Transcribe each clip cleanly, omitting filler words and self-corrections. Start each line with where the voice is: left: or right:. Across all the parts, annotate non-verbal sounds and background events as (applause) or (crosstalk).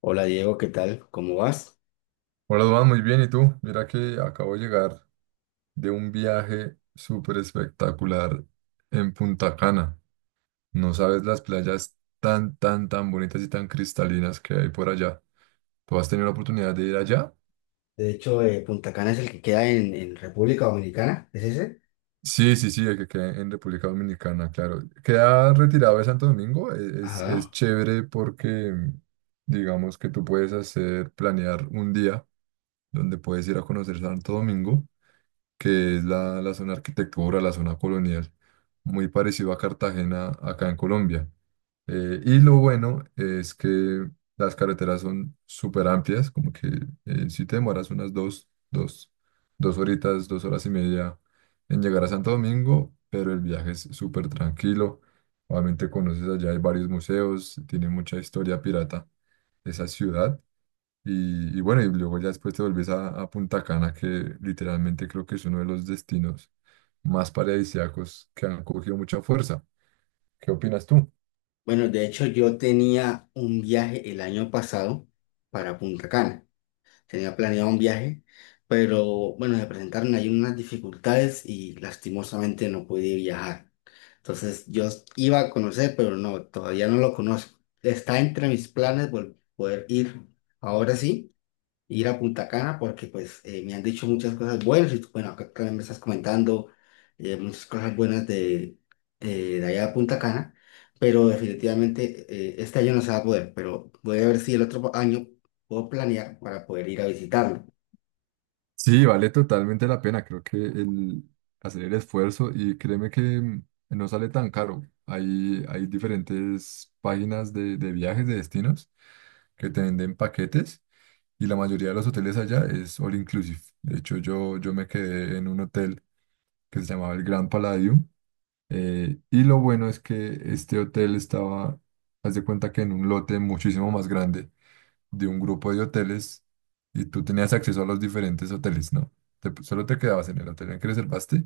left: Hola Diego, ¿qué tal? ¿Cómo vas?
right: Hola, Duan, muy bien. ¿Y tú? Mira que acabo de llegar de un viaje súper espectacular en Punta Cana. No sabes las playas tan, tan, tan bonitas y tan cristalinas que hay por allá. ¿Tú has tenido la oportunidad de ir allá?
left: De hecho, Punta Cana es el que queda en República Dominicana, ¿es ese?
right: Sí, sí, sí, el que queda en República Dominicana, claro. Queda retirado de Santo Domingo. Es
left: Ajá.
right: chévere porque digamos que tú puedes hacer, planear un día donde puedes ir a conocer Santo Domingo, que es la zona arquitectura, la zona colonial, muy parecido a Cartagena acá en Colombia. Y lo bueno es que las carreteras son súper amplias, como que si te demoras unas dos horitas, 2 horas y media en llegar a Santo Domingo, pero el viaje es súper tranquilo. Obviamente conoces allá, hay varios museos, tiene mucha historia pirata esa ciudad. Y bueno, y luego ya después te volvés a Punta Cana, que literalmente creo que es uno de los destinos más paradisíacos que han cogido mucha fuerza. ¿Qué opinas tú?
left: Bueno, de hecho yo tenía un viaje el año pasado para Punta Cana. Tenía planeado un viaje, pero bueno, se presentaron ahí unas dificultades y lastimosamente no pude viajar. Entonces yo iba a conocer, pero no, todavía no lo conozco. Está entre mis planes poder ir ahora sí ir a Punta Cana porque pues me han dicho muchas cosas buenas y tú, bueno, acá también me estás comentando muchas cosas buenas de allá a Punta Cana, pero definitivamente este año no se va a poder, pero voy a ver si el otro año puedo planear para poder ir a visitarlo.
right: Sí, vale totalmente la pena. Creo que el hacer el esfuerzo y créeme que no sale tan caro. Hay diferentes páginas de viajes, de destinos, que te venden paquetes, y la mayoría de los hoteles allá es all inclusive. De hecho, yo me quedé en un hotel que se llamaba el Grand Palladium. Y lo bueno es que este hotel estaba, haz de cuenta, que en un lote muchísimo más grande, de un grupo de hoteles, y tú tenías acceso a los diferentes hoteles, ¿no? Solo te quedabas en el hotel en el que reservaste,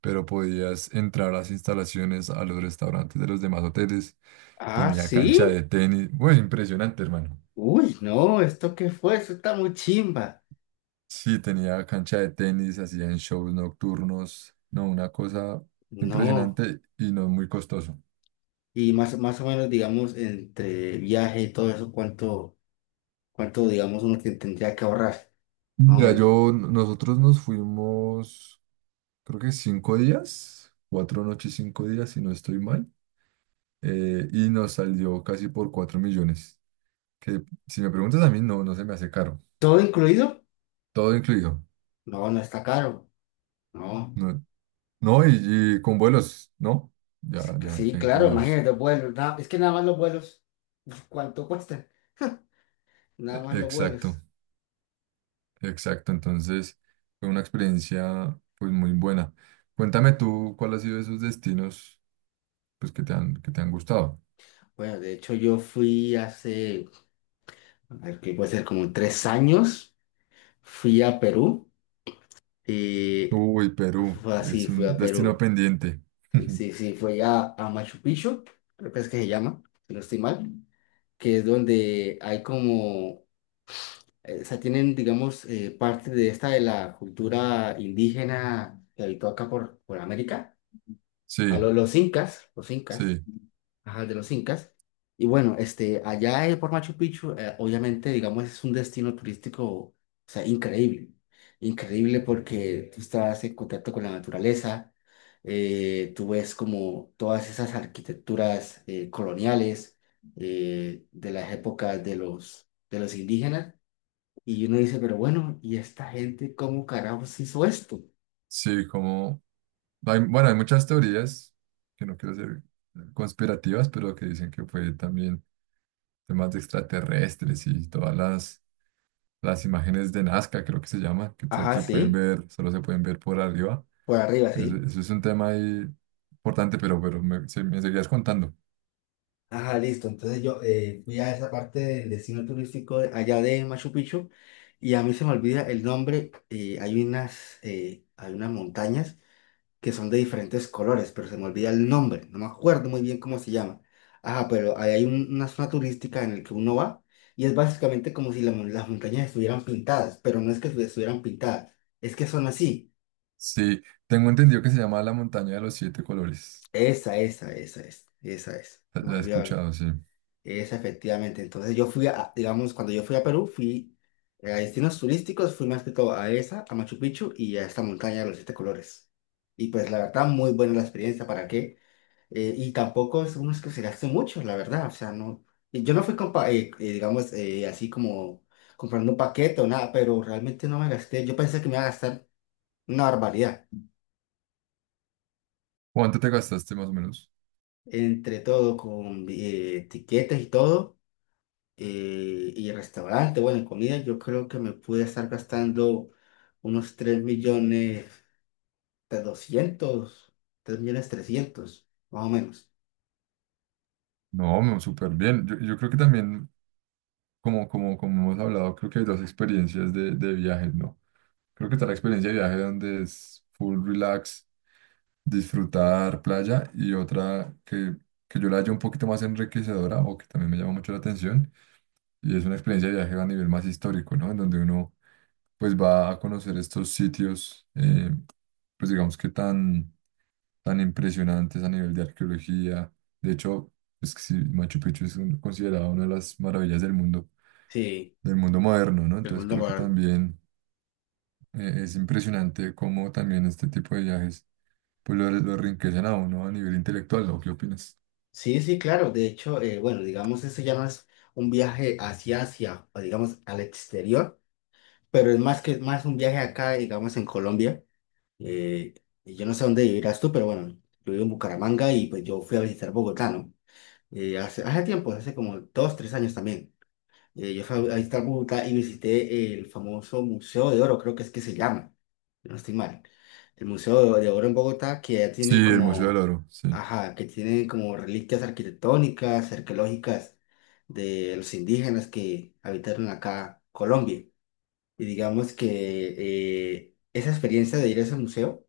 right: pero podías entrar a las instalaciones, a los restaurantes de los demás hoteles.
left: Ah,
right: Tenía cancha
left: sí.
right: de tenis. Bueno, impresionante, hermano.
left: Uy, no, ¿esto qué fue? Eso está muy chimba.
right: Sí, tenía cancha de tenis, hacían shows nocturnos. No, una cosa
left: No.
right: impresionante y no muy costoso.
left: Y más o menos, digamos, entre viaje y todo eso, ¿cuánto, digamos, uno que tendría que ahorrar? Más o
right: Mira,
left: menos.
right: yo, nosotros nos fuimos, creo que 5 días, 4 noches, 5 días, si no estoy mal, y nos salió casi por 4 millones, que, si me preguntas a mí, no, no se me hace caro,
left: ¿Todo incluido?
right: todo incluido,
left: No, no está caro, no.
right: no, no, y con vuelos, ¿no? Ya, ya,
left: Sí,
right: ya
left: claro,
right: incluidos.
left: imagínate, vuelos, es que nada más los vuelos, uf, ¿cuánto cuestan? Nada más los
right: Exacto,
left: vuelos.
right: exacto, entonces fue una experiencia pues muy buena. Cuéntame tú, ¿cuál ha sido esos destinos pues que te han gustado?
left: Bueno, de hecho yo fui hace, a ver, ¿qué puede ser? Como 3 años, fui a Perú y
right: Uy, Perú,
left: fue así,
right: es
left: fui
right: un
left: a
right: destino
left: Perú.
right: pendiente.
left: Sí,
right: (laughs)
left: sí, sí, fui a Machu Picchu, creo que es que se llama, si no estoy mal, que es donde hay como o sea, tienen, digamos, parte de esta de la cultura indígena que habitó acá por América,
right: Sí,
left: los incas,
right: sí,
left: ajá, de los incas. Y bueno, este, allá por Machu Picchu, obviamente, digamos, es un destino turístico, o sea, increíble, increíble porque tú estás en contacto con la naturaleza, tú ves como todas esas arquitecturas coloniales de las épocas de de los indígenas. Y uno dice, pero bueno, ¿y esta gente cómo carajos hizo esto?
right: sí, como. Hay, bueno, hay muchas teorías, que no quiero ser conspirativas, pero que dicen que fue también temas de extraterrestres y todas las imágenes de Nazca, creo que se llama, que solo
left: Ajá,
right: se pueden
left: sí,
right: ver, solo se pueden ver por arriba.
left: por arriba,
right: Eso,
left: sí.
right: eso es un tema ahí importante, pero, pero me seguías contando.
left: Ajá, listo. Entonces yo fui a esa parte del destino turístico allá de Machu Picchu y a mí se me olvida el nombre. Hay unas montañas que son de diferentes colores, pero se me olvida el nombre. No me acuerdo muy bien cómo se llama. Ajá, pero ahí hay una zona turística en la que uno va y es básicamente como si las montañas estuvieran pintadas, pero no es que estuvieran pintadas, es que son así.
right: Sí, tengo entendido que se llama la montaña de los 7 colores.
left: Esa es,
right: La
left: me
right: la he
left: olvidó,
right: escuchado, sí.
left: esa efectivamente. Entonces yo fui a, digamos, cuando yo fui a Perú, fui a destinos turísticos, fui más que todo a esa, a Machu Picchu y a esta montaña de los siete colores. Y pues la verdad, muy buena la experiencia, ¿para qué? Y tampoco es uno que se gaste mucho, la verdad, o sea, no, y yo no fui, digamos, así como comprando un paquete o nada, pero realmente no me gasté, yo pensé que me iba a gastar una barbaridad,
right: ¿Cuánto te gastaste más o menos?
left: entre todo, con etiquetas y todo. Y restaurante, bueno, y comida, yo creo que me pude estar gastando unos 3 millones de 200 3 millones 300 más o menos.
right: No, no, súper bien. Yo creo que también, como hemos hablado, creo que hay dos experiencias de viajes, ¿no? Creo que está la experiencia de viaje donde es full relax, disfrutar playa, y otra que yo la hallo un poquito más enriquecedora, o que también me llama mucho la atención, y es una experiencia de viaje a nivel más histórico, ¿no? En donde uno pues va a conocer estos sitios, pues digamos que tan tan impresionantes a nivel de arqueología. De hecho, es que sí, Machu Picchu es considerado una de las maravillas
left: Sí,
right: del mundo moderno, ¿no?
left: el
right: Entonces
left: mundo
right: creo que
left: moderno.
right: también es impresionante cómo también este tipo de viajes pues lo enriquecen a uno a nivel intelectual, ¿no? ¿Qué opinas?
left: Sí, sí, claro. De hecho, bueno, digamos, eso ya no es un viaje hacia Asia, o digamos, al exterior, pero es más que más un viaje acá, digamos, en Colombia. Eh, y yo no sé dónde vivirás tú, pero bueno, yo vivo en Bucaramanga y pues yo fui a visitar Bogotá, ¿no? Hace tiempo, hace como 2, 3 años también. Yo fui a visitar Bogotá y visité el famoso Museo de Oro, creo que es que se llama, si no estoy mal. El Museo de Oro en Bogotá, que ya
right: Sí,
left: tienen
right: el Museo del
left: como,
right: Oro, sí.
left: ajá, que tienen como reliquias arquitectónicas, arqueológicas de los indígenas que habitaron acá Colombia. Y digamos que esa experiencia de ir a ese museo,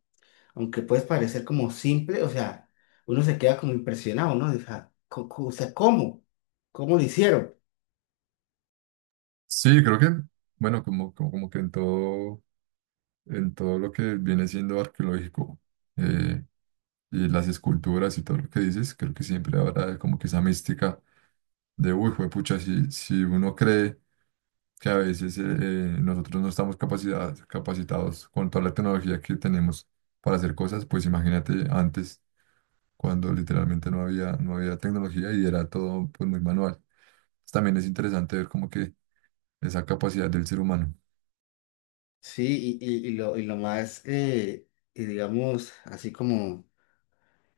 left: aunque puede parecer como simple, o sea, uno se queda como impresionado, ¿no? O sea, o sea, ¿cómo? ¿Cómo lo hicieron?
right: Sí, creo que, bueno, como que en todo, lo que viene siendo arqueológico, y las esculturas y todo lo que dices, creo que siempre habrá como que esa mística de, uy, juepucha, si uno cree que a veces nosotros no estamos capacitados, capacitados con toda la tecnología que tenemos para hacer cosas, pues imagínate antes, cuando literalmente no había tecnología y era todo, pues, muy manual. Pues, también es interesante ver como que esa capacidad del ser humano.
left: Sí, y lo más, y digamos, así como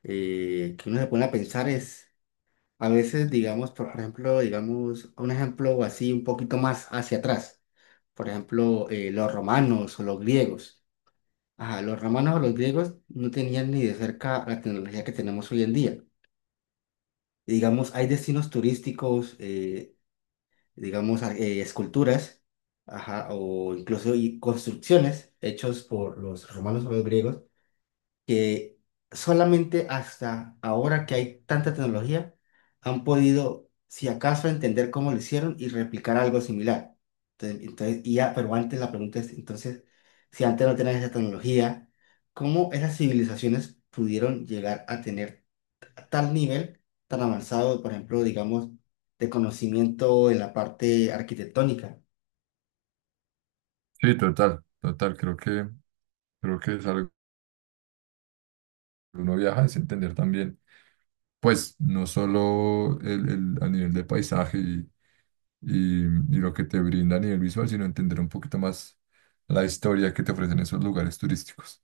left: que uno se pone a pensar es, a veces, digamos, por ejemplo, digamos, un ejemplo así un poquito más hacia atrás, por ejemplo, los romanos o los griegos. Ajá, los romanos o los griegos no tenían ni de cerca la tecnología que tenemos hoy en día. Y, digamos, hay destinos turísticos, digamos, esculturas, ajá, o incluso y construcciones hechos por los romanos o los griegos que solamente hasta ahora que hay tanta tecnología han podido, si acaso, entender cómo lo hicieron y replicar algo similar. Entonces, y ya, pero antes la pregunta es, entonces, si antes no tenían esa tecnología, ¿cómo esas civilizaciones pudieron llegar a tener tal nivel tan avanzado, por ejemplo, digamos, de conocimiento en la parte arquitectónica?
right: Sí, total, total, creo que es algo que uno viaja, es entender también pues no solo a nivel de paisaje y lo que te brinda a nivel visual, sino entender un poquito más la historia que te ofrecen esos lugares turísticos.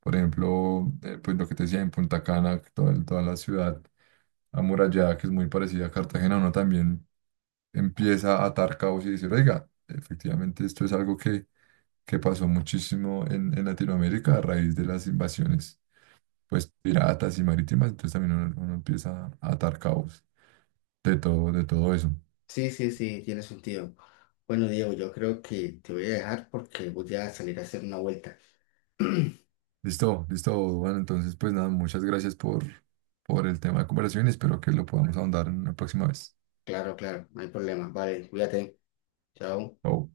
right: Por ejemplo, pues lo que te decía en Punta Cana, que toda la ciudad amurallada, que es muy parecida a Cartagena, uno también empieza a atar cabos y decir, oiga, efectivamente esto es algo que pasó muchísimo en Latinoamérica a raíz de las invasiones, pues piratas y marítimas, entonces también uno empieza a atar cabos de todo eso.
left: Sí, sí, sí, tiene sentido. Bueno, Diego, yo creo que te voy a dejar porque voy a salir a hacer una vuelta. (clears throat)
right: Listo, listo, bueno, entonces pues nada, muchas gracias por el tema de conversación y espero que lo podamos ahondar en una próxima vez.
left: Claro, claro, no hay problema. Vale, cuídate. Chao.
right: Chao.